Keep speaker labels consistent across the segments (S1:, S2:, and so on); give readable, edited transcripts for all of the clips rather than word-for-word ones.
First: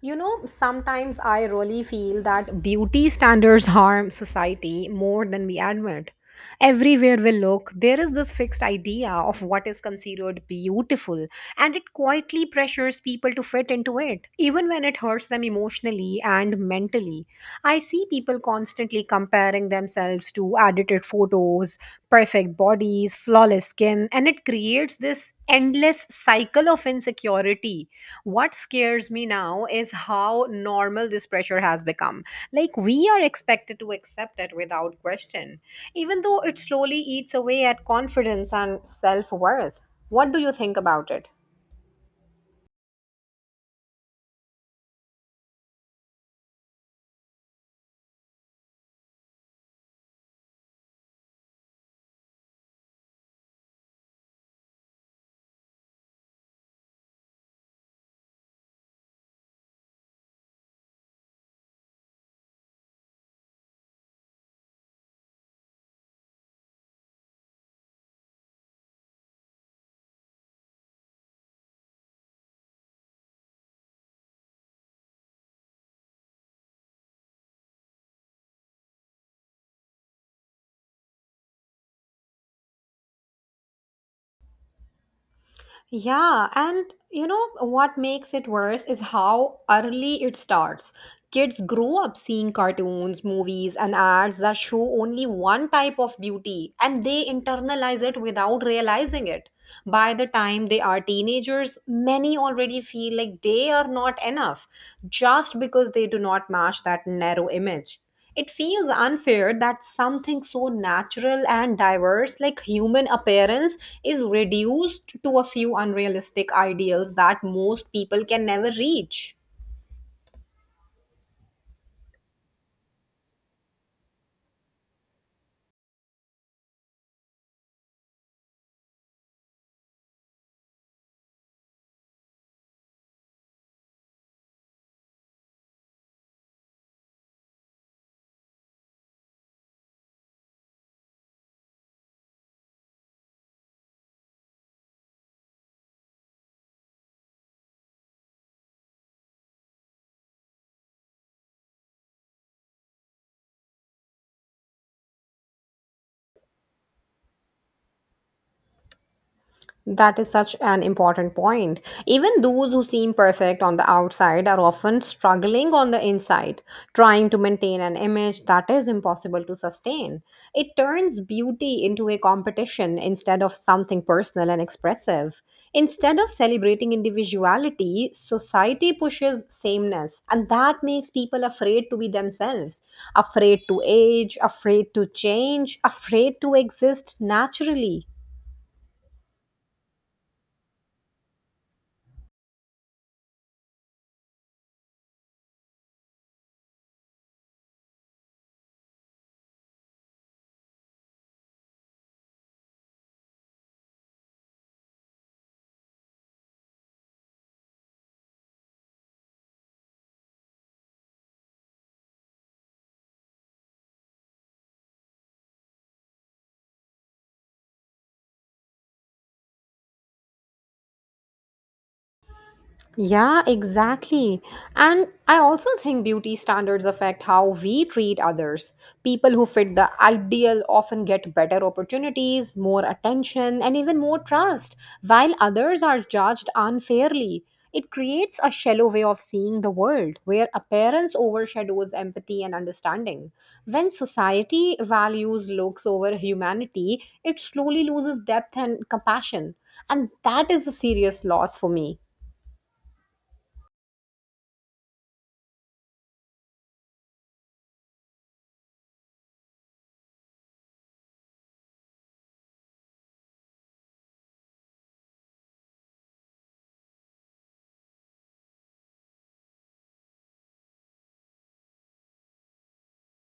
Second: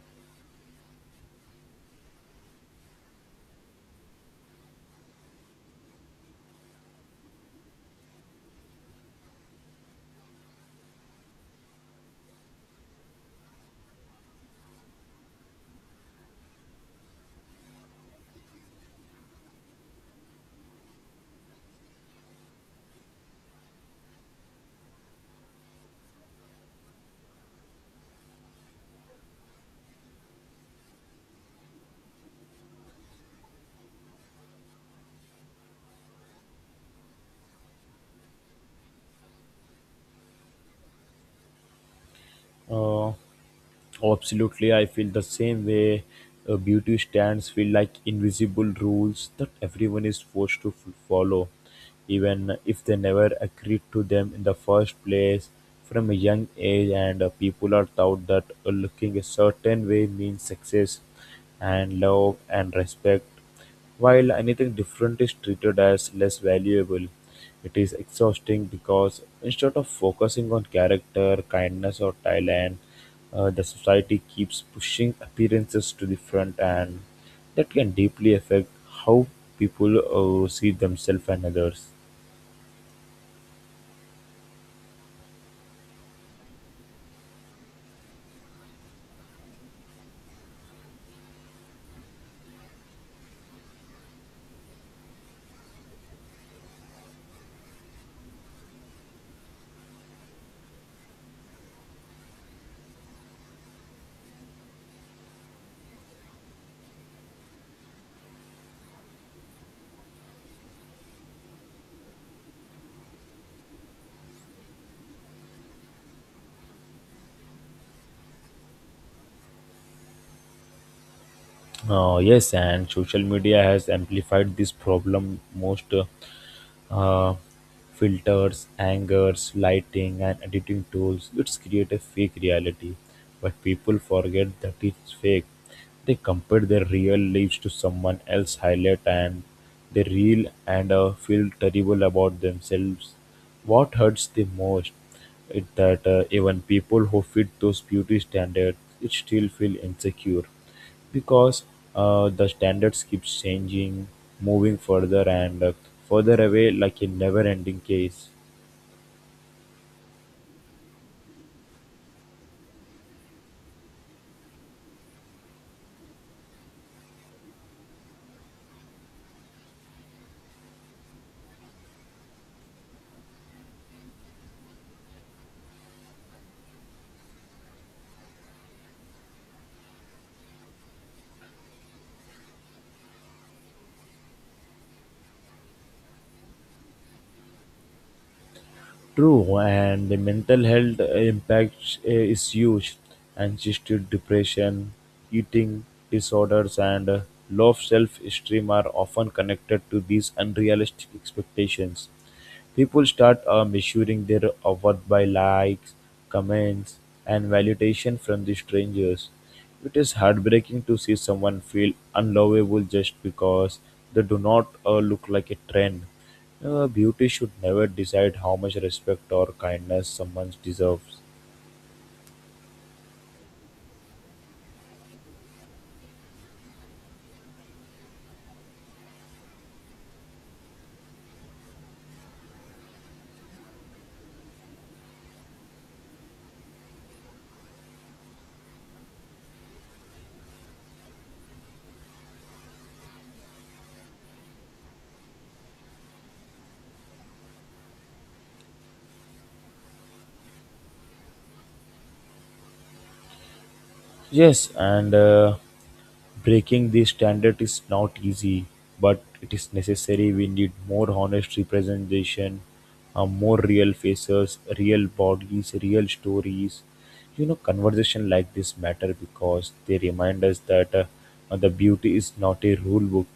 S1: You know, sometimes I really feel that beauty standards harm society more than we admit. Everywhere we look, there is this fixed idea of what is considered beautiful, and it quietly pressures people to fit into it, even when it hurts them emotionally and mentally. I see people constantly comparing themselves to edited photos, perfect bodies, flawless skin, and it creates this endless cycle of insecurity. What scares me now is how normal this pressure has become, like we are expected to accept it without question, even though it slowly eats away at confidence and self-worth. What do you think about it?
S2: Uh, Absolutely, I feel the same way. Beauty stands feel like invisible rules that everyone is forced to follow, even if they never agreed to them in the first place. From a young age, and people are taught that looking a certain way means success, and love and respect. While anything different is treated as less valuable, it is exhausting because instead of focusing on character, kindness, or talent, the society keeps pushing appearances to the front, and that can deeply affect how people see themselves and others.
S1: Yeah, and you know what makes it worse is how early it starts. Kids grow up seeing cartoons, movies, and ads that show only one type of beauty, and they internalize it without realizing it. By the time they are teenagers, many already feel like they are not enough just because they do not match that narrow image. It feels unfair that something so natural and diverse like human appearance is reduced to a few unrealistic ideals that most people can never reach.
S2: Yes, and social media has amplified this problem most. Uh, Filters, angers, lighting, and editing tools, which create a fake reality. But people forget that it's fake. They compare their real lives to someone else's highlight, and they reel and feel terrible about themselves. What hurts the most is that even people who fit those beauty standards it still feel insecure because the standards keeps changing, moving further and further away like a never-ending case.
S1: That is such an important point. Even those who seem perfect on the outside are often struggling on the inside, trying to maintain an image that is impossible to sustain. It turns beauty into a competition instead of something personal and expressive. Instead of celebrating individuality, society pushes sameness, and that makes people afraid to be themselves, afraid to age, afraid to change, afraid to exist naturally.
S2: True, and the mental health impact is huge. Anxiety, depression, eating disorders, and low self esteem are often connected to these unrealistic expectations. People start measuring their worth by likes, comments, and validation from the strangers. It is heartbreaking to see someone feel unlovable just because they do not look like a trend. Beauty should never decide how much respect or kindness someone deserves.
S1: Yeah, exactly. And I also think beauty standards affect how we treat others. People who fit the ideal often get better opportunities, more attention, and even more trust, while others are judged unfairly. It creates a shallow way of seeing the world where appearance overshadows empathy and understanding. When society values looks over humanity, it slowly loses depth and compassion. And that is a serious loss for me.
S2: Yes, and breaking this standard is not easy, but it is necessary. We need more honest representation, more real faces, real bodies, real stories. You know, conversation like this matter because they remind us that the beauty is not a rule book.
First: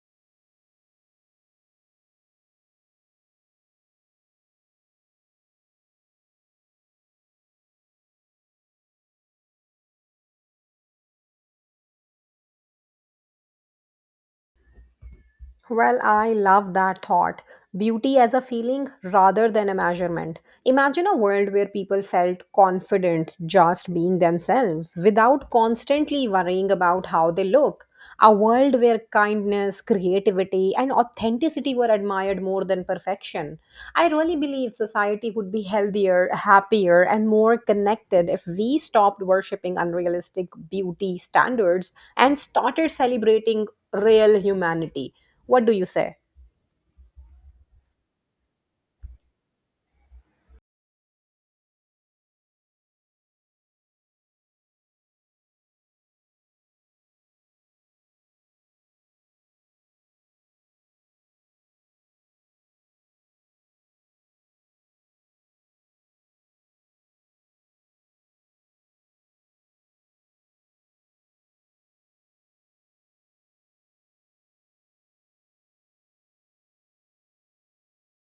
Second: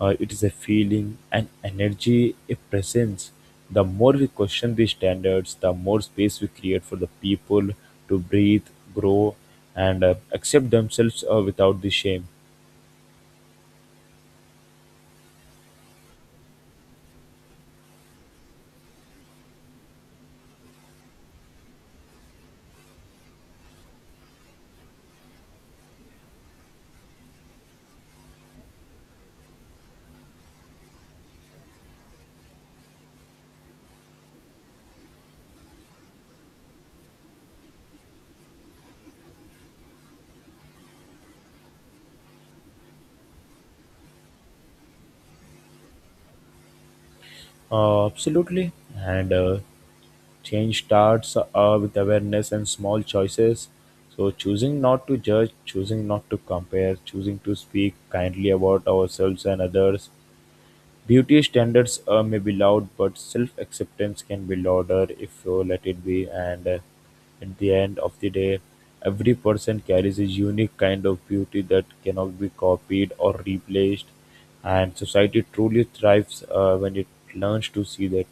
S2: It is a feeling, an energy, a presence. The more we question these standards, the more space we create for the people to breathe, grow, and accept themselves without the shame.
S1: Well, I love that thought. Beauty as a feeling rather than a measurement. Imagine a world where people felt confident just being themselves without constantly worrying about how they look. A world where kindness, creativity, and authenticity were admired more than perfection. I really believe society would be healthier, happier, and more connected if we stopped worshipping unrealistic beauty standards and started celebrating real humanity. What do you say?
S2: Absolutely. And change starts with awareness and small choices. So, choosing not to judge, choosing not to compare, choosing to speak kindly about ourselves and others, beauty standards may be loud, but self-acceptance can be louder if you let it be. And at the end of the day, every person carries a unique kind of beauty that cannot be copied or replaced. And society truly thrives when it learns to see that.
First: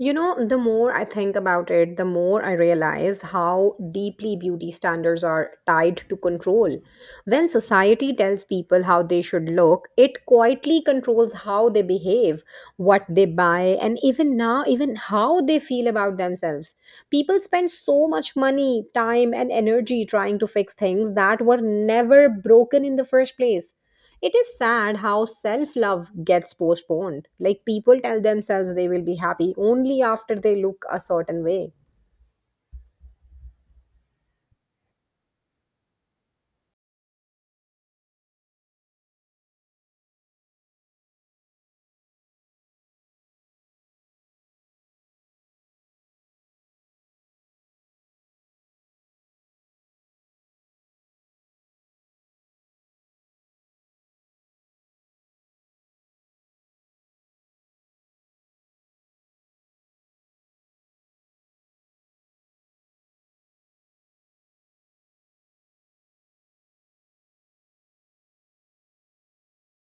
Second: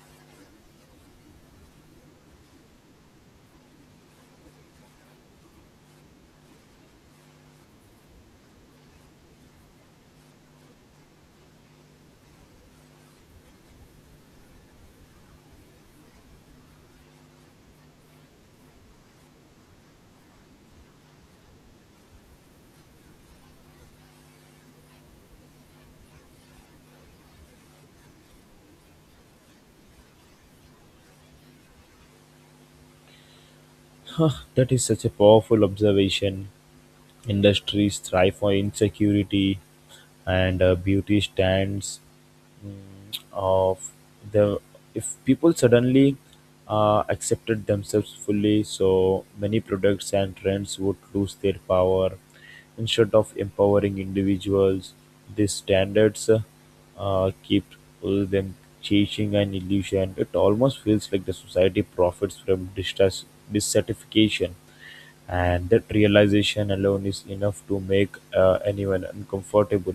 S1: You know, the more I think about it, the more I realize how deeply beauty standards are tied to control. When society tells people how they should look, it quietly controls how they behave, what they buy, and even now, even how they feel about themselves. People spend so much money, time, and energy trying to fix things that were never broken in the first place. It is sad how self love gets postponed. Like people tell themselves they will be happy only after they look a certain way.
S2: That is such a powerful observation. Industries thrive on insecurity, and beauty stands mm, of the if people suddenly accepted themselves fully, so many products and trends would lose their power. Instead of empowering individuals, these standards keep them chasing an illusion. It almost feels like the society profits from dissatisfaction, and that realization alone is enough to make anyone uncomfortable.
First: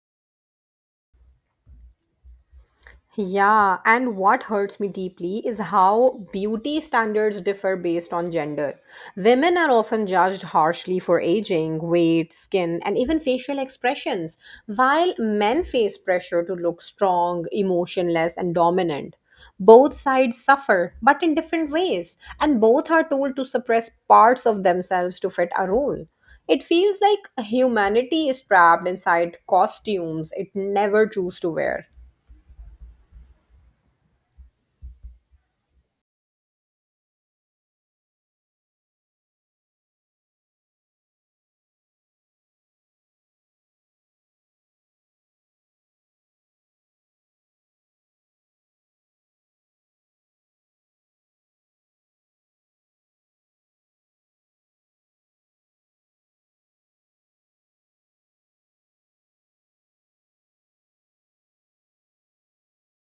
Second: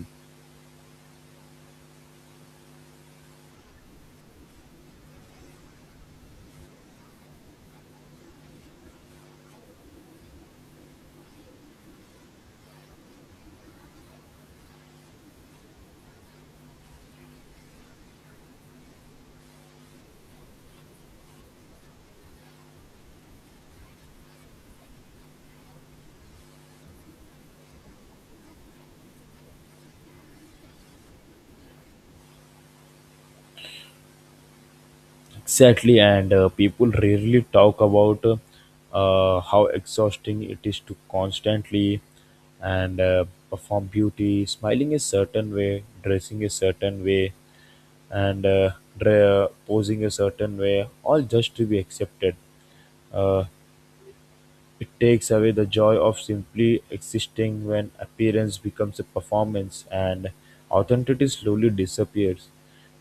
S1: Yeah, and what hurts me deeply is how beauty standards differ based on gender. Women are often judged harshly for aging, weight, skin, and even facial expressions, while men face pressure to look strong, emotionless, and dominant. Both sides suffer, but in different ways, and both are told to suppress parts of themselves to fit a role. It feels like humanity is trapped inside costumes it never chose to wear.
S2: Exactly, and people rarely talk about how exhausting it is to constantly and perform beauty, smiling a certain way, dressing a certain way, and posing a certain way, all just to be accepted. Uh, it takes away the joy of simply existing when appearance becomes a performance, and authenticity slowly disappears,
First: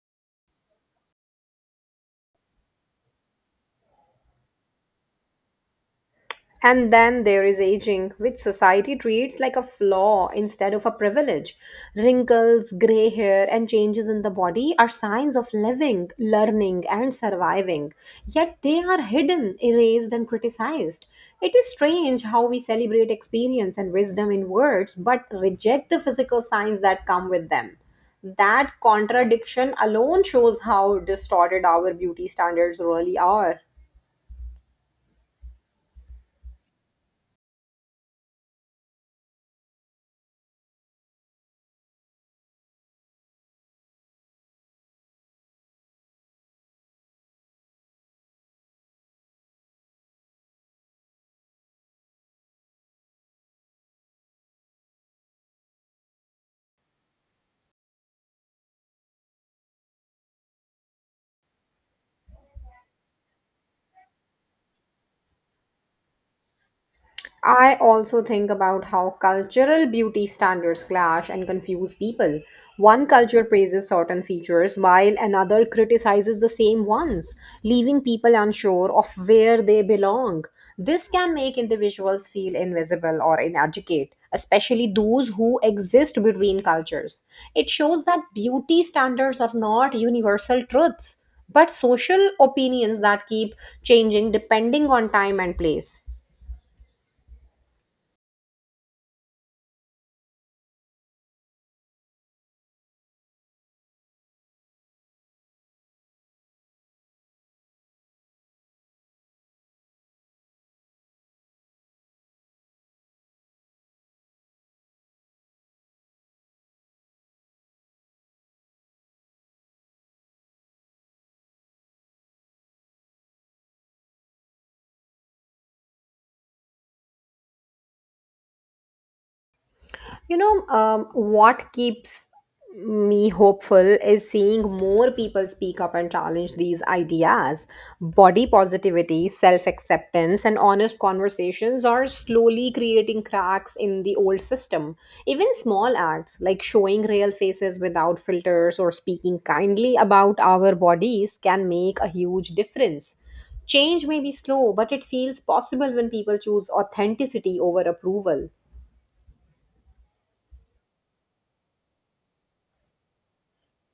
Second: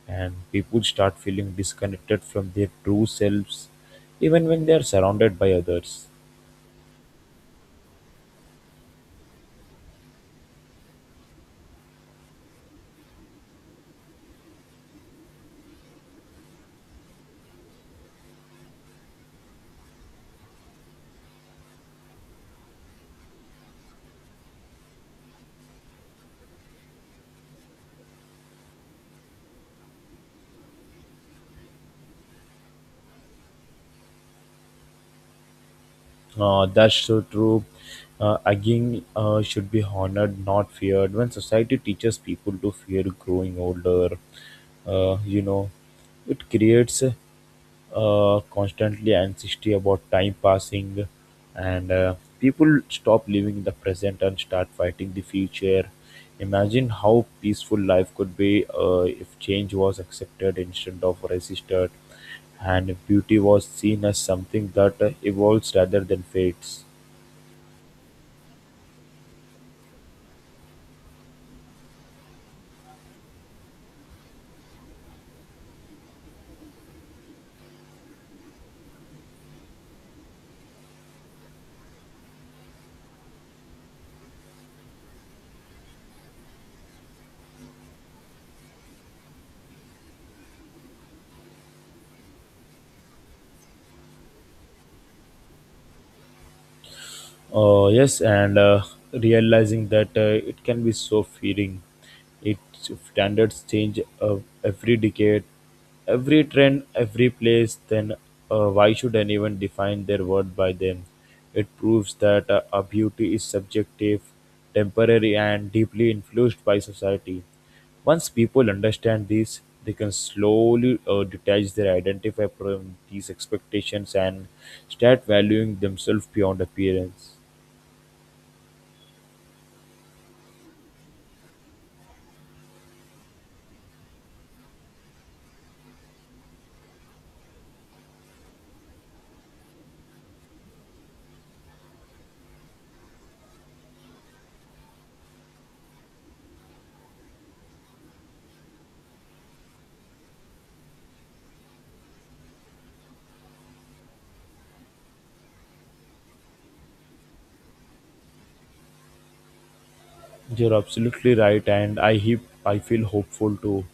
S2: and people start feeling disconnected from their true selves even when they are surrounded by others.
S1: And then there is aging, which society treats like a flaw instead of a privilege. Wrinkles, gray hair, and changes in the body are signs of living, learning, and surviving. Yet they are hidden, erased, and criticized. It is strange how we celebrate experience and wisdom in words, but reject the physical signs that come with them. That contradiction alone shows how distorted our beauty standards really are.
S2: That's so true. Again, should be honored, not feared. When society teaches people to fear growing older, you know, it creates constantly anxiety about time passing, and people stop living in the present and start fighting the future. Imagine how peaceful life could be if change was accepted instead of resisted, and if beauty was seen as something that evolves rather than fades.
S1: I also think about how cultural beauty standards clash and confuse people. One culture praises certain features while another criticizes the same ones, leaving people unsure of where they belong. This can make individuals feel invisible or inadequate, especially those who exist between cultures. It shows that beauty standards are not universal truths, but social opinions that keep changing depending on time and place.
S2: Yes, and realizing that it can be so feeding. Its standards change every decade, every trend, every place. Then why should anyone define their worth by them? It proves that a beauty is subjective, temporary, and deeply influenced by society. Once people understand this, they can slowly detach their identify from these expectations, and start valuing themselves beyond appearance.
S1: You know, what keeps me hopeful is seeing more people speak up and challenge these ideas. Body positivity, self acceptance, and honest conversations are slowly creating cracks in the old system. Even small acts like showing real faces without filters or speaking kindly about our bodies can make a huge difference. Change may be slow, but it feels possible when people choose authenticity over approval.
S2: You're absolutely right, and I feel hopeful too,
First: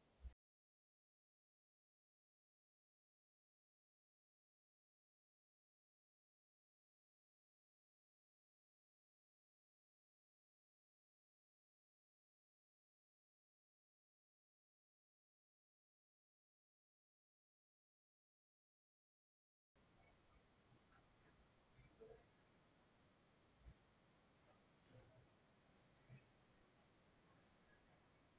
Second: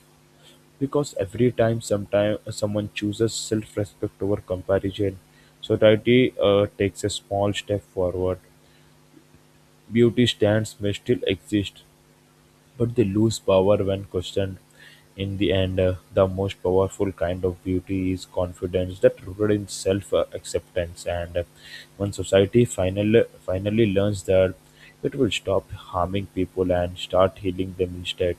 S2: because every time, sometime someone chooses self-respect over comparison, society takes a small step forward. Beauty stands may still exist, but they lose power when questioned. In the end, the most powerful kind of beauty is confidence that rooted in self-acceptance, and when society finally learns that, it will stop harming people and start healing them instead.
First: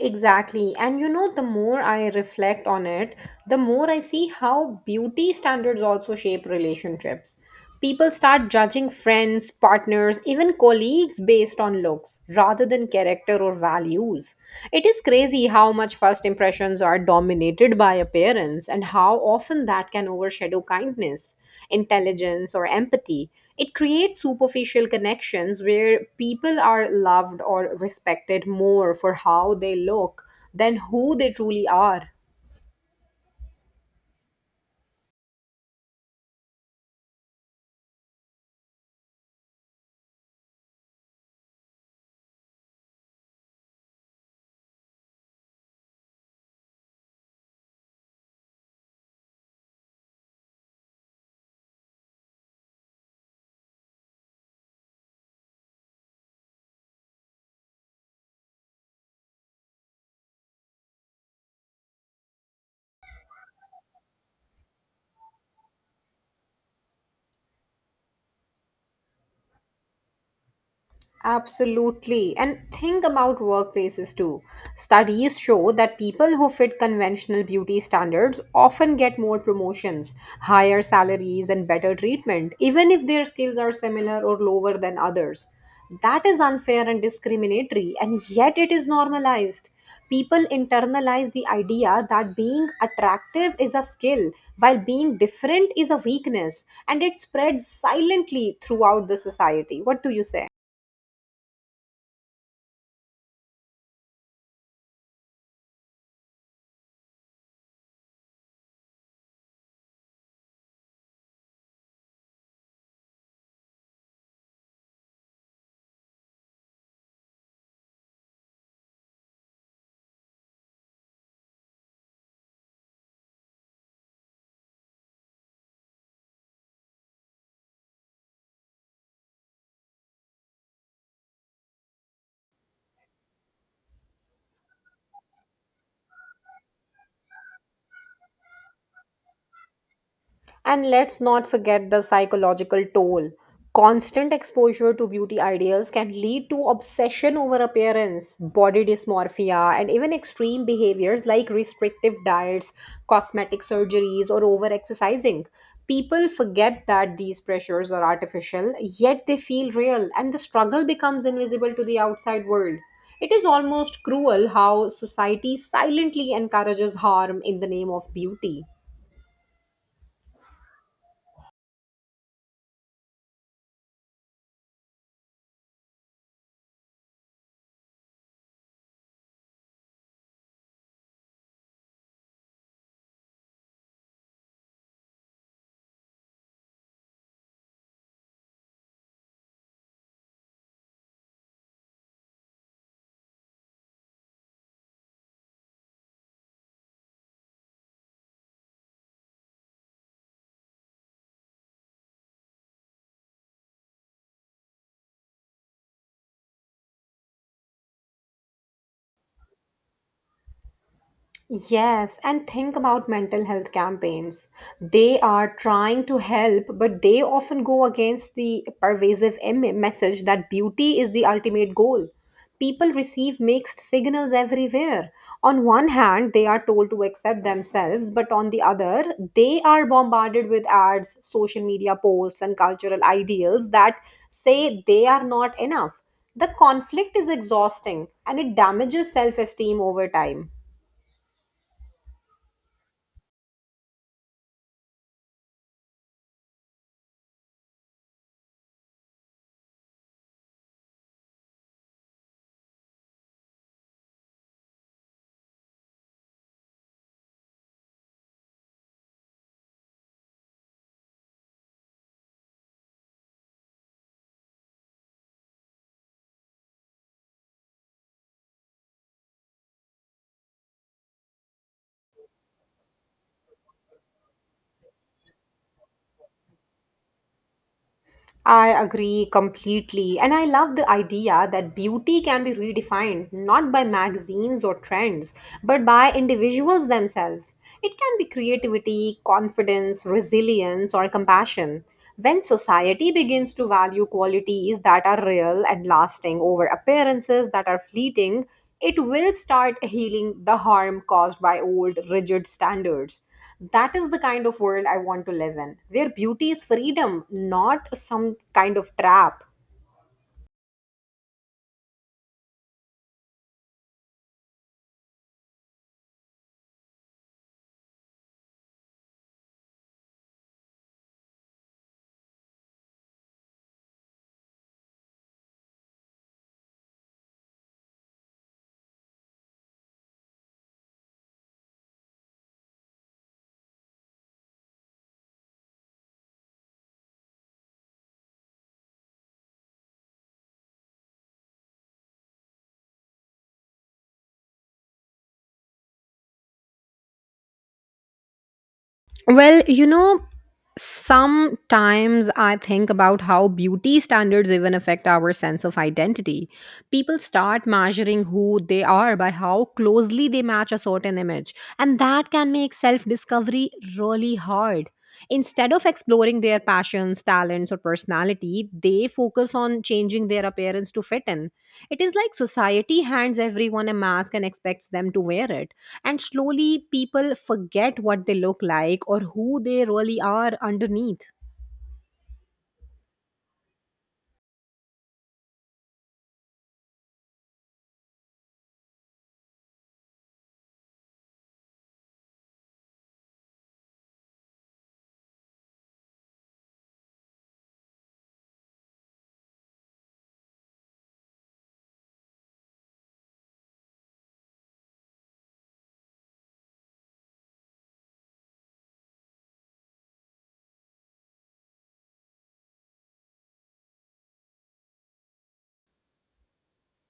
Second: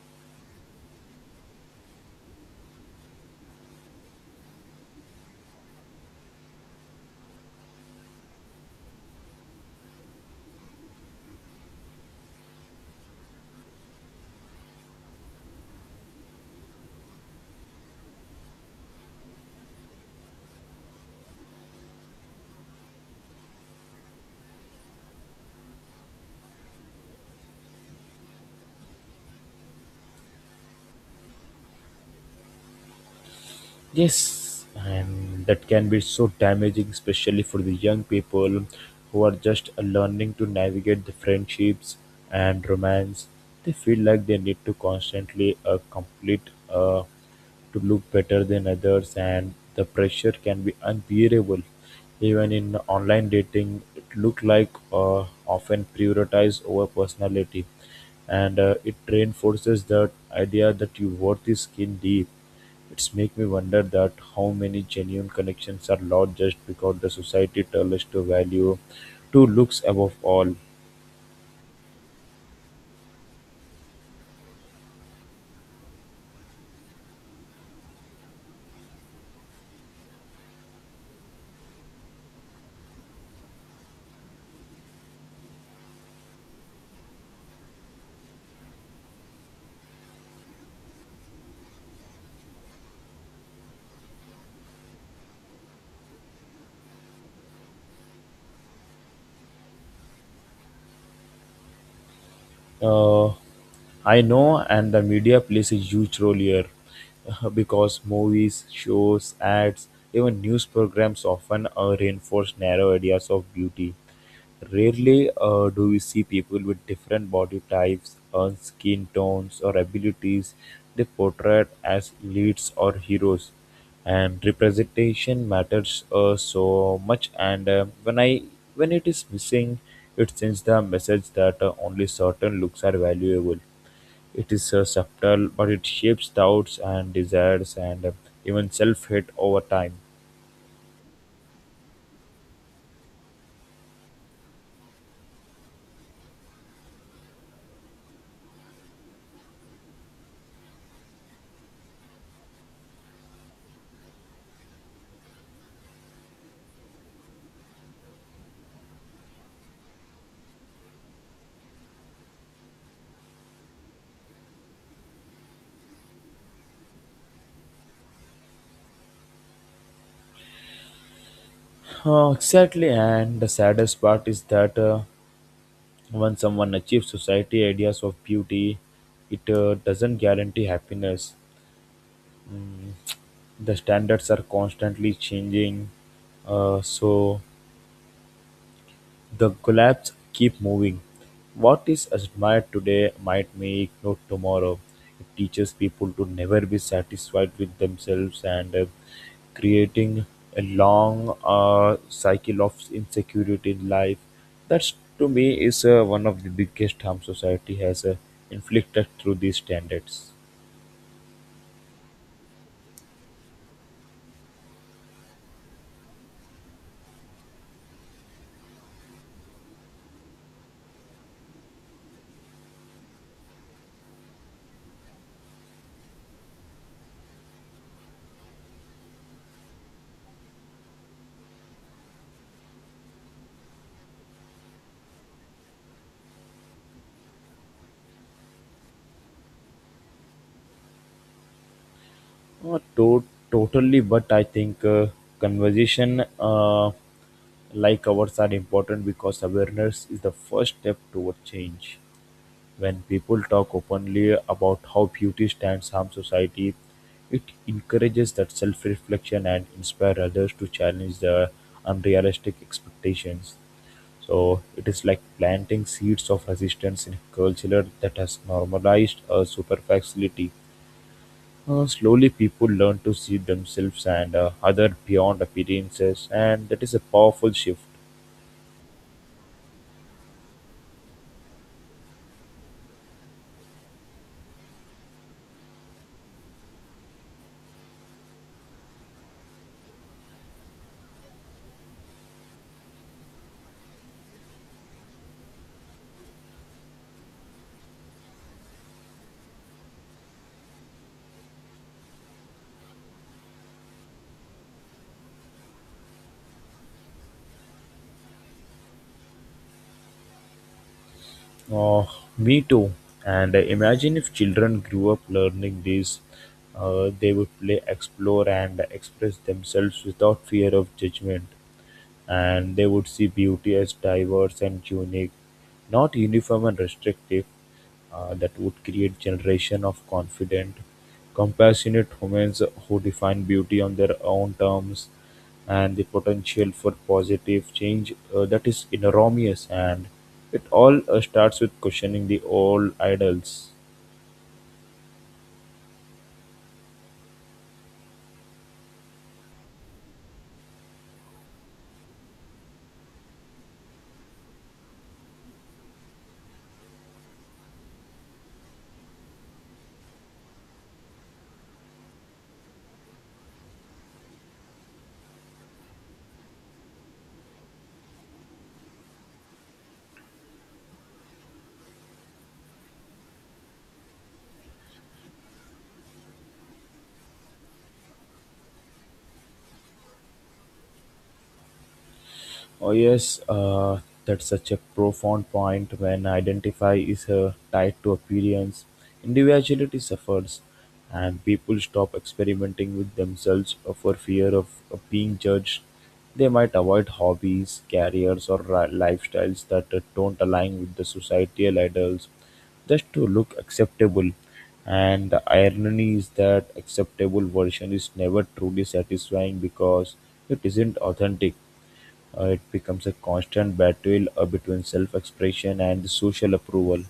S1: Exactly. And you know, the more I reflect on it, the more I see how beauty standards also shape relationships. People start judging friends, partners, even colleagues based on looks rather than character or values. It is crazy how much first impressions are dominated by appearance and how often that can overshadow kindness, intelligence, or empathy. It creates superficial connections where people are loved or respected more for how they look than who they truly are.
S2: Yes, and that can be so damaging, especially for the young people who are just learning to navigate the friendships and romance. They feel like they need to constantly complete to look better than others, and the pressure can be unbearable. Even in online dating, it look like often prioritized over personality, and it reinforces that idea that your worth is skin deep. It's make me wonder that how many genuine connections are lost just because the society tells us to value to looks above all.
S1: Absolutely. And think about workplaces too. Studies show that people who fit conventional beauty standards often get more promotions, higher salaries, and better treatment, even if their skills are similar or lower than others. That is unfair and discriminatory, and yet it is normalized. People internalize the idea that being attractive is a skill, while being different is a weakness, and it spreads silently throughout the society. What do you say?
S2: Uh, I know, and the media plays a huge role here because movies, shows, ads, even news programs often reinforce narrow ideas of beauty. Rarely do we see people with different body types, skin tones, or abilities they portrayed as leads or heroes. And representation matters so much, and when it is missing, it sends the message that only certain looks are valuable. It is subtle, but it shapes doubts and desires, and even self-hate over time.
S1: And let's not forget the psychological toll. Constant exposure to beauty ideals can lead to obsession over appearance, body dysmorphia, and even extreme behaviors like restrictive diets, cosmetic surgeries, or over exercising. People forget that these pressures are artificial, yet they feel real, and the struggle becomes invisible to the outside world. It is almost cruel how society silently encourages harm in the name of beauty.
S2: Oh, exactly, and the saddest part is that when someone achieves society ideas of beauty, it doesn't guarantee happiness. Mm, The standards are constantly changing, so the collapse keep moving. What is admired today might make note tomorrow. It teaches people to never be satisfied with themselves, and creating a long cycle of insecurity in life. That's to me is one of the biggest harm society has inflicted through these standards.
S1: Yes, and think about mental health campaigns. They are trying to help, but they often go against the pervasive message that beauty is the ultimate goal. People receive mixed signals everywhere. On one hand, they are told to accept themselves, but on the other, they are bombarded with ads, social media posts, and cultural ideals that say they are not enough. The conflict is exhausting and it damages self esteem over time.
S2: Uh, to- Totally, but I think conversation like ours are important because awareness is the first step toward change. When people talk openly about how beauty stands harm society, it encourages that self reflection and inspire others to challenge the unrealistic expectations. So it is like planting seeds of resistance in a culture that has normalized a superficiality. Slowly, people learn to see themselves and other beyond appearances, and that is a powerful shift.
S1: I agree completely. And I love the idea that beauty can be redefined not by magazines or trends, but by individuals themselves. It can be creativity, confidence, resilience, or compassion. When society begins to value qualities that are real and lasting over appearances that are fleeting, it will start healing the harm caused by old, rigid standards. That is the kind of world I want to live in, where beauty is freedom, not some kind of trap.
S2: Uh, Me too. And imagine if children grew up learning this, they would play, explore, and express themselves without fear of judgment. And they would see beauty as diverse and unique, not uniform and restrictive. That would create generation of confident, compassionate humans who define beauty on their own terms, and the potential for positive change that is enormous. And it all starts with questioning the old idols.
S1: Well, you know, sometimes I think about how beauty standards even affect our sense of identity. People start measuring who they are by how closely they match a certain image, and that can make self discovery really hard. Instead of exploring their passions, talents, or personality, they focus on changing their appearance to fit in. It is like society hands everyone a mask and expects them to wear it, and slowly people forget what they look like or who they really are underneath.
S2: Oh yes, that's such a profound point when identify is tied to appearance. Individuality suffers, and people stop experimenting with themselves for fear of being judged. They might avoid hobbies, careers, or lifestyles that don't align with the societal ideals just to look acceptable. And the irony is that acceptable version is never truly satisfying because it isn't authentic. It becomes a constant battle between self-expression and social approval.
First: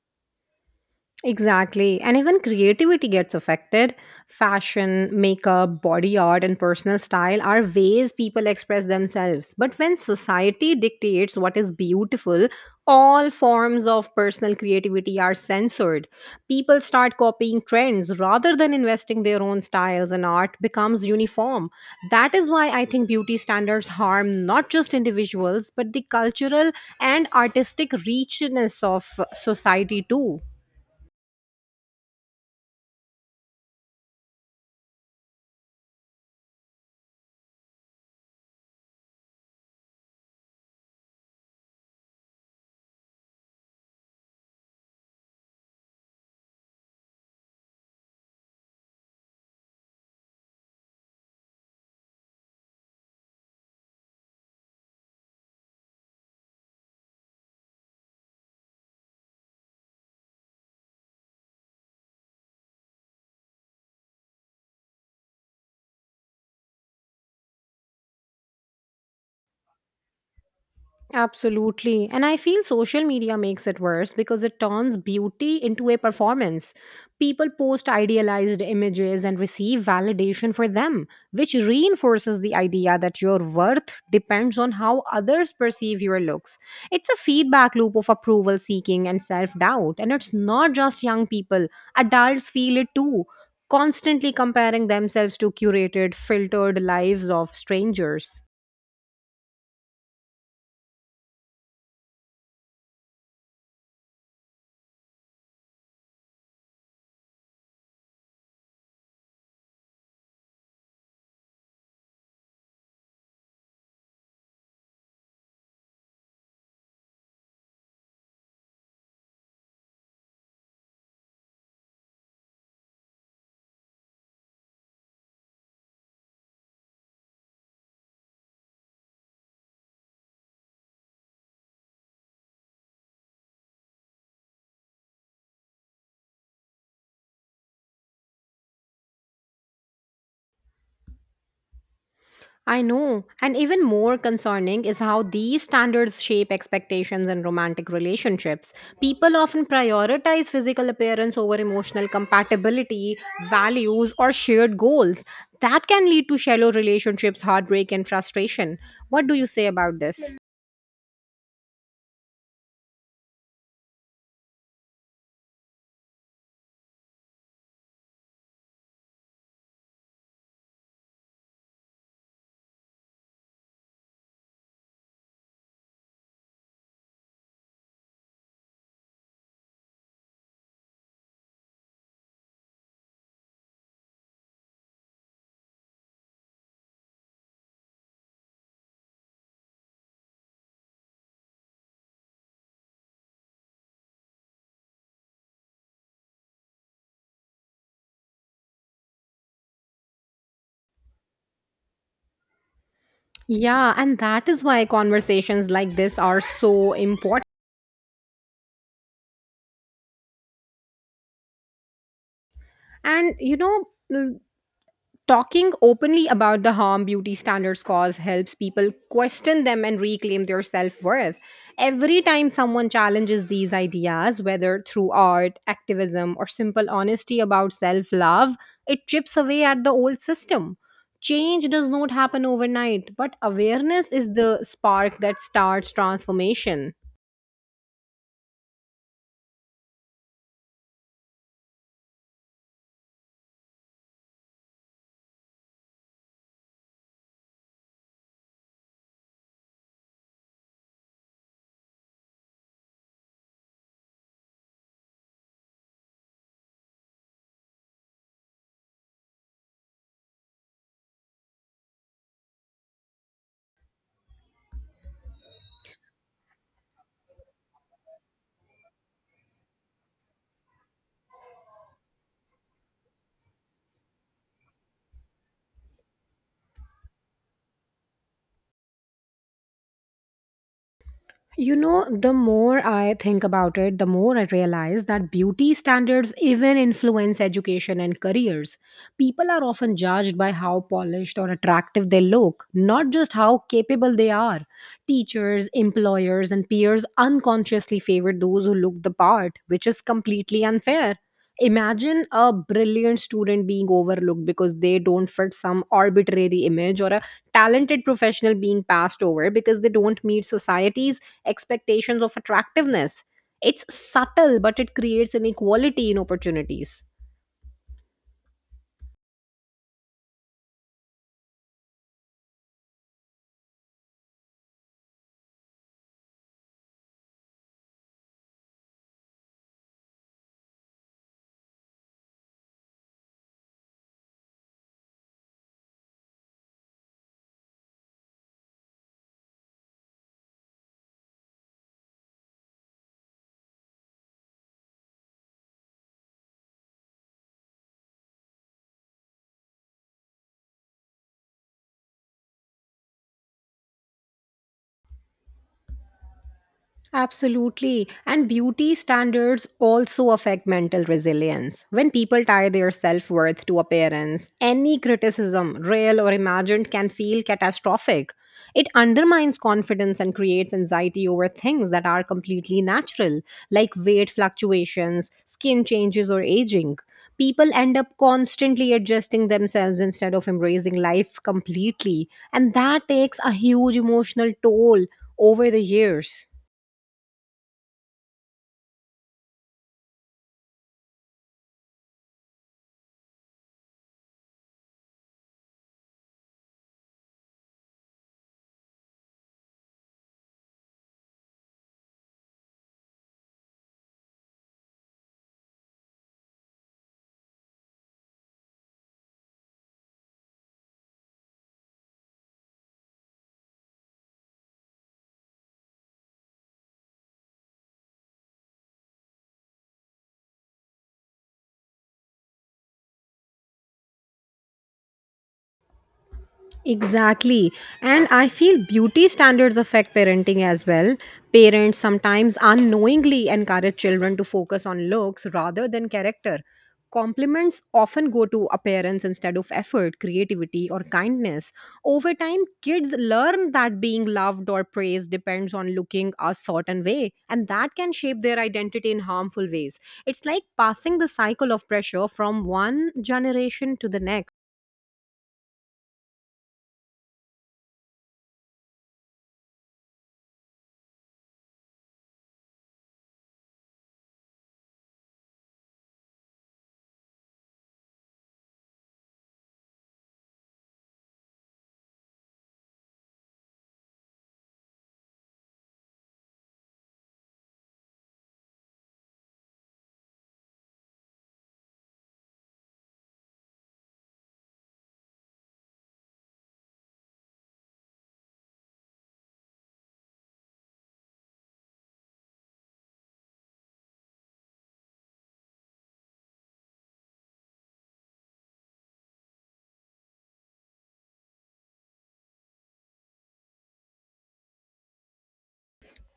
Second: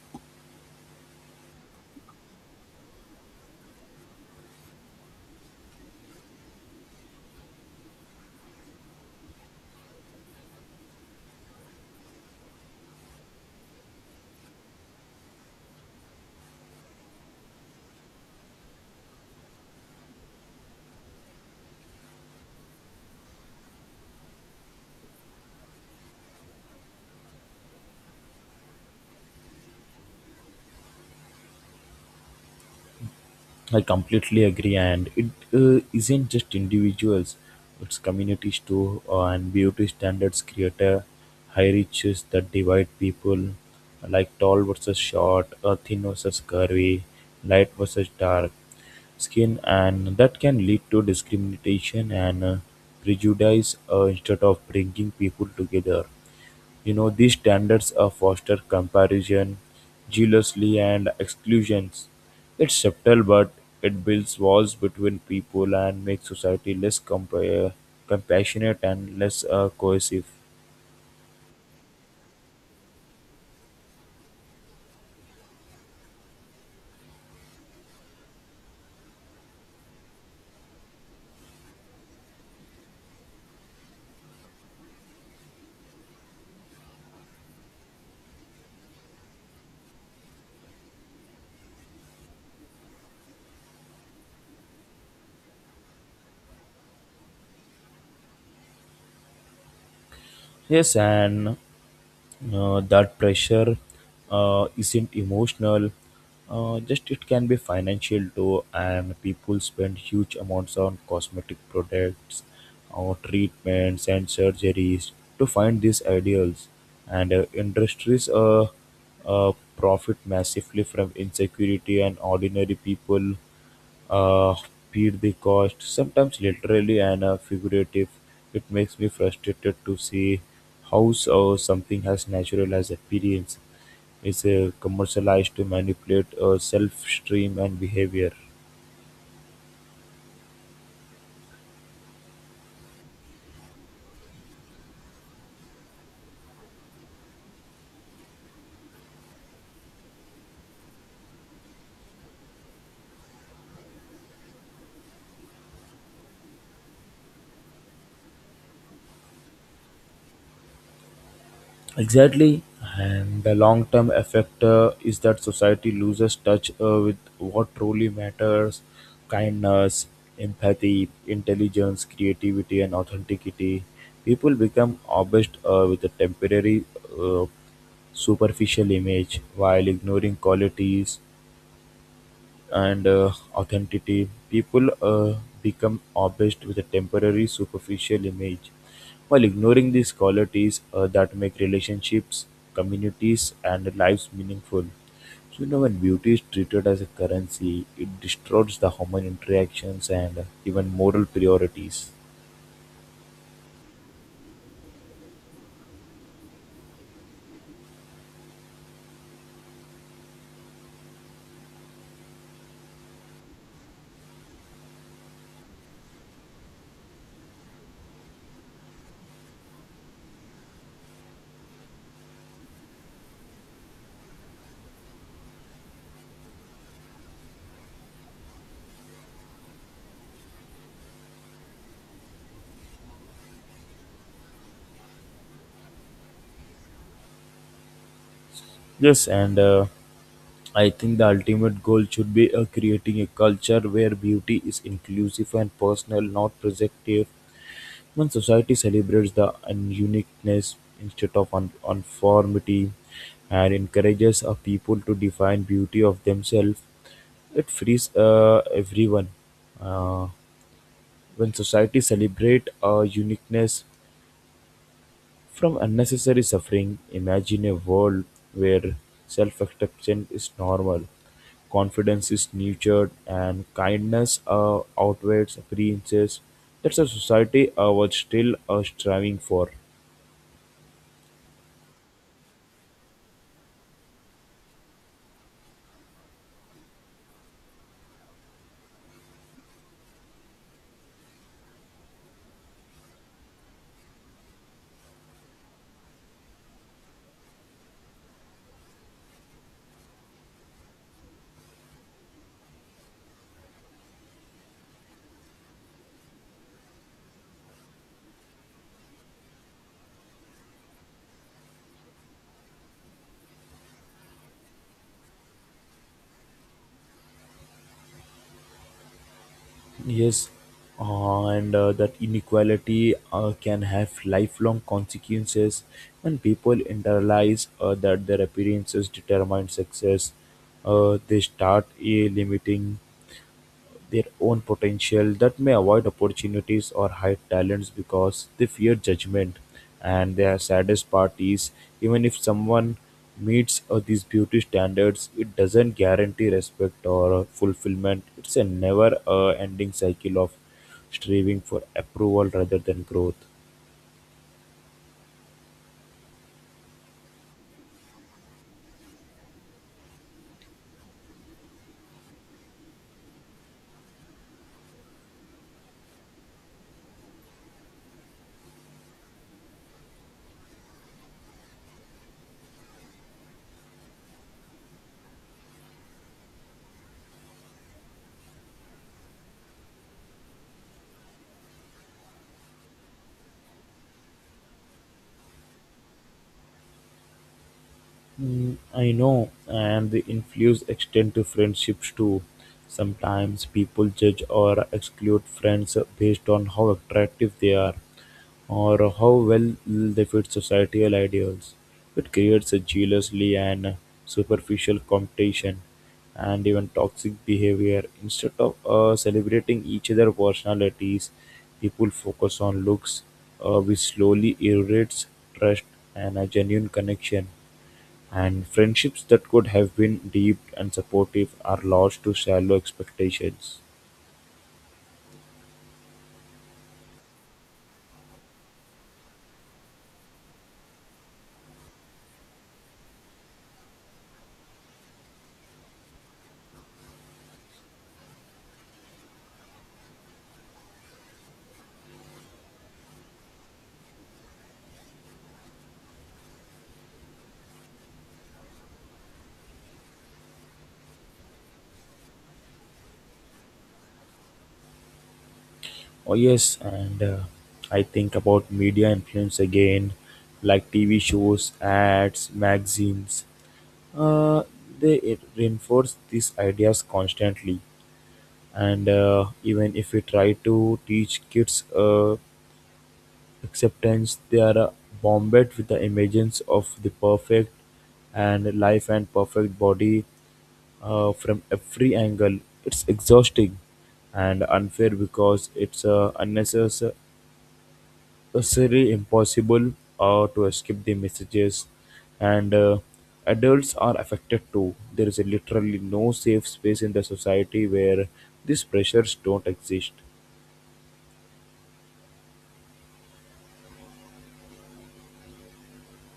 S1: Exactly. And even creativity gets affected. Fashion, makeup, body art, and personal style are ways people express themselves. But when society dictates what is beautiful, all forms of personal creativity are censored. People start copying trends rather than investing their own styles, and art becomes uniform. That is why I think beauty standards harm not just individuals, but the cultural and artistic richness of society, too.
S2: I completely agree, and it isn't just individuals; it's communities too, and beauty standards create a hierarchies that divide people, like tall versus short, thin versus curvy, light versus dark skin, and that can lead to discrimination and prejudice instead of bringing people together. You know, these standards are foster comparison, jealousy, and exclusions. It's subtle, but it builds walls between people and makes society less compassionate and less cohesive.
S1: Absolutely. And I feel social media makes it worse because it turns beauty into a performance. People post idealized images and receive validation for them, which reinforces the idea that your worth depends on how others perceive your looks. It's a feedback loop of approval seeking and self doubt. And it's not just young people, adults feel it too, constantly comparing themselves to curated, filtered lives of strangers.
S2: Yes, and that pressure isn't emotional just, it can be financial too, and people spend huge amounts on cosmetic products or treatments and surgeries to find these ideals, and industries profit massively from insecurity, and ordinary people uh, paid the cost, sometimes literally and figurative. It makes me frustrated to see how so something as natural as appearance is commercialized to manipulate self-stream and behavior.
S1: I know. And even more concerning is how these standards shape expectations in romantic relationships. People often prioritize physical appearance over emotional compatibility, values, or shared goals. That can lead to shallow relationships, heartbreak, and frustration. What do you say about this?
S2: Exactly, and the long term effect is that society loses touch with what truly matters: kindness, empathy, intelligence, creativity, and authenticity. People become obsessed with a temporary, uh, superficial image while ignoring qualities and authenticity, people become obsessed with a temporary, superficial image, while ignoring these qualities that make relationships, communities, and lives meaningful. So, you know, when beauty is treated as a currency, it distorts the human interactions and even moral priorities.
S1: Yeah, and that is why conversations like this are so important. And you know, talking openly about the harm beauty standards cause helps people question them and reclaim their self worth. Every time someone challenges these ideas, whether through art, activism, or simple honesty about self love, it chips away at the old system. Change does not happen overnight, but awareness is the spark that starts transformation.
S2: Yes, and I think the ultimate goal should be creating a culture where beauty is inclusive and personal, not projective. When society celebrates the uniqueness instead of uniformity and encourages a people to define beauty of themselves, it frees everyone. Uh, when society celebrate our uniqueness from unnecessary suffering, imagine a world where self-acceptance is normal, confidence is nurtured, and kindness outweighs appearances. That's a society I was still striving for.
S1: You know, the more I think about it, the more I realize that beauty standards even influence education and careers. People are often judged by how polished or attractive they look, not just how capable they are. Teachers, employers, and peers unconsciously favor those who look the part, which is completely unfair. Imagine a brilliant student being overlooked because they don't fit some arbitrary image, or a talented professional being passed over because they don't meet society's expectations of attractiveness. It's subtle, but it creates inequality in opportunities.
S2: Yes, and that inequality can have lifelong consequences when people internalize that their appearances determine success. They start limiting their own potential that may avoid opportunities or hide talents because they fear judgment, and their saddest part is, even if someone meets these beauty standards, it doesn't guarantee respect or fulfillment. It's a never ending cycle of striving for approval rather than growth.
S1: Absolutely. And beauty standards also affect mental resilience. When people tie their self worth to appearance, any criticism, real or imagined, can feel catastrophic. It undermines confidence and creates anxiety over things that are completely natural, like weight fluctuations, skin changes, or aging. People end up constantly adjusting themselves instead of embracing life completely. And that takes a huge emotional toll over the years.
S2: Mm, I know, and the influence extend to friendships too. Sometimes people judge or exclude friends based on how attractive they are or how well they fit societal ideals. It creates a jealously and superficial competition and even toxic behavior. Instead of celebrating each other's personalities, people focus on looks, which slowly erodes trust and a genuine connection. And friendships that could have been deep and supportive are lost to shallow expectations.
S1: Exactly. And I feel beauty standards affect parenting as well. Parents sometimes unknowingly encourage children to focus on looks rather than character. Compliments often go to appearance instead of effort, creativity, or kindness. Over time, kids learn that being loved or praised depends on looking a certain way, and that can shape their identity in harmful ways. It's like passing the cycle of pressure from one generation to the next.
S2: Oh yes, and I think about media influence again, like TV shows, ads, magazines. Uh, they it reinforce these ideas constantly, and even if we try to teach kids acceptance, they are bombarded with the images of the perfect and life and perfect body from every angle. It's exhausting and unfair because it's unnecessarily impossible to escape the messages, and adults are affected too. There is literally no safe space in the society where these pressures don't exist.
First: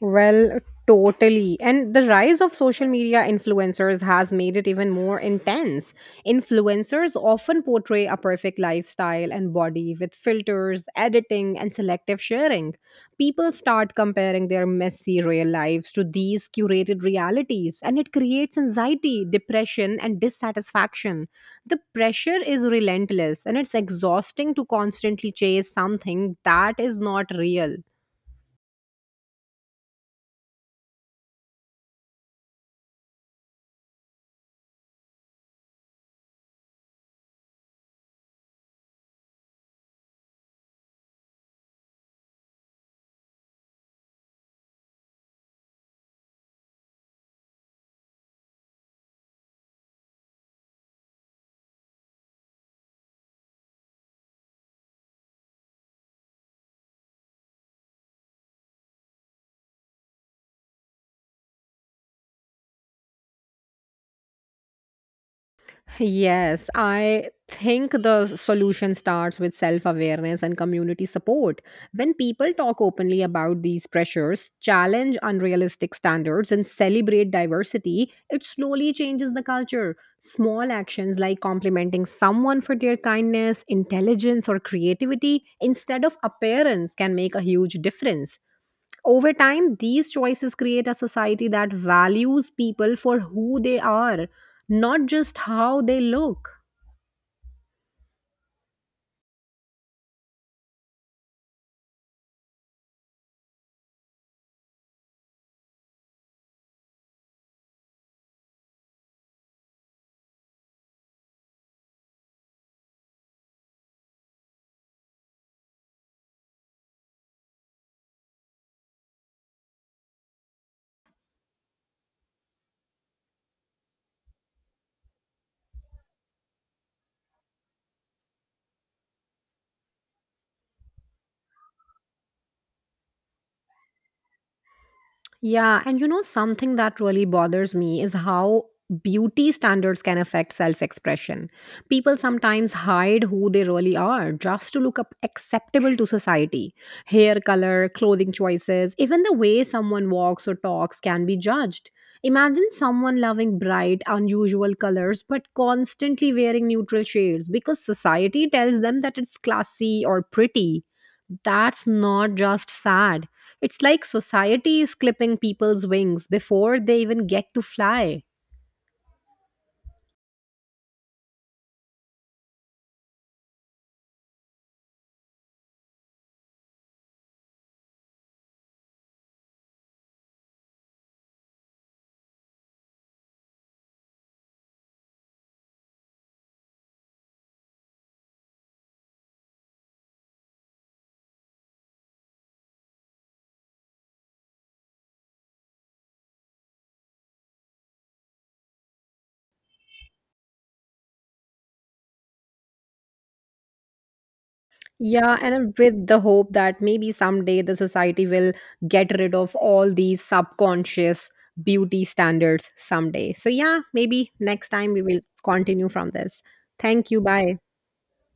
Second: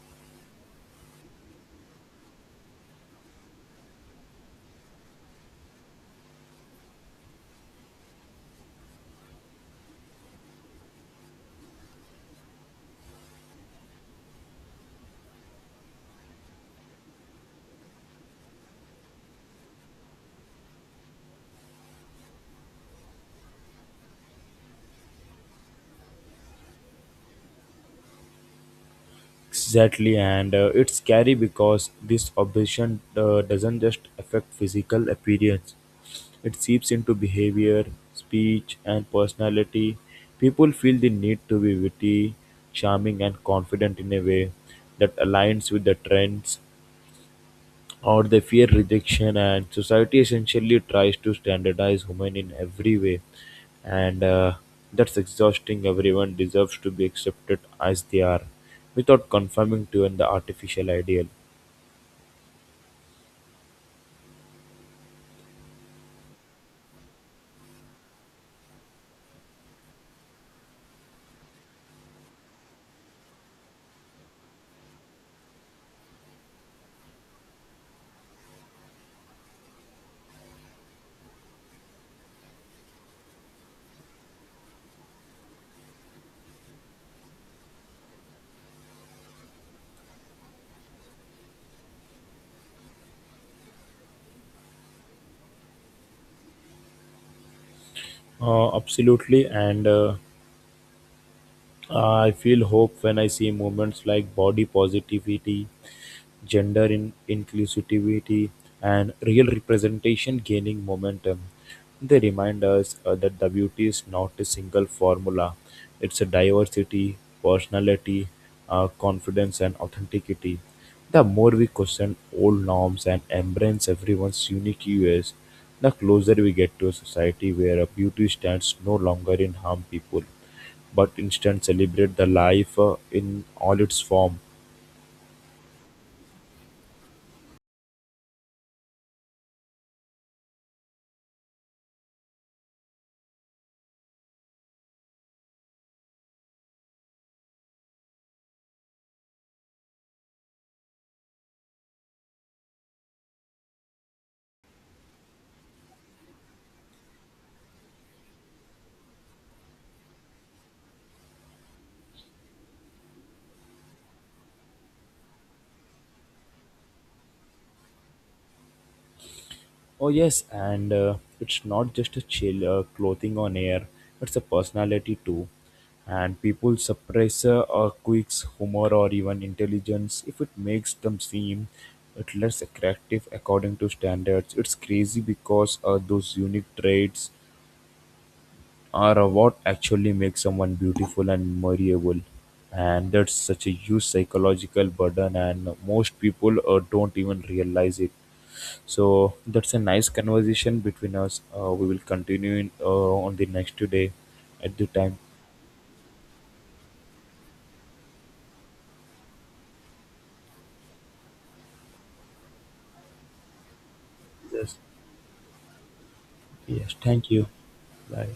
S1: Well, totally. And the rise of social media influencers has made it even more intense. Influencers often portray a perfect lifestyle and body with filters, editing, and selective sharing. People start comparing their messy real lives to these curated realities, and it creates anxiety, depression, and dissatisfaction. The pressure is relentless, and it's exhausting to constantly chase something that is not real.
S2: Exactly, and it's scary because this obsession doesn't just affect physical appearance, it seeps into behavior, speech, and personality. People feel the need to be witty, charming, and confident in a way that aligns with the trends or they fear rejection, and society essentially tries to standardize women in every way, and that's exhausting. Everyone deserves to be accepted as they are, without conforming to an artificial ideal.
S1: Yes, I think the solution starts with self awareness and community support. When people talk openly about these pressures, challenge unrealistic standards, and celebrate diversity, it slowly changes the culture. Small actions like complimenting someone for their kindness, intelligence, or creativity instead of appearance can make a huge difference. Over time, these choices create a society that values people for who they are, not just how they look.
S2: Absolutely. And. I feel hope when I see movements like body positivity, gender inclusivity, and real representation gaining momentum. They remind us that the beauty is not a single formula. It's a diversity, personality, confidence, and authenticity. The more we question old norms and embrace everyone's unique US, the closer we get to a society where a beauty stands no longer in harm people but instead celebrate the life in all its form.
S1: Yeah, and you know, something that really bothers me is how beauty standards can affect self expression. People sometimes hide who they really are just to look up acceptable to society. Hair color, clothing choices, even the way someone walks or talks can be judged. Imagine someone loving bright, unusual colors but constantly wearing neutral shades because society tells them that it's classy or pretty. That's not just sad, it's like society is clipping people's wings before they even get to fly.
S2: Oh yes, and it's not just a chill clothing on air; it's a personality too. And people suppress a quick humor or even intelligence if it makes them seem it less attractive according to standards. It's crazy because those unique traits, or what actually makes someone beautiful and memorable? And that's such a huge psychological burden, and most people don't even realize it. So that's a nice conversation between us. We will continue in, on the next day at the time.
S1: Yeah, and with the hope that maybe someday the society will get rid of all these subconscious beauty standards someday. So, yeah, maybe next
S2: Yes,
S1: time we will continue from this.
S2: yes.
S1: Thank you.
S2: Thank you.
S1: Bye.
S2: Bye.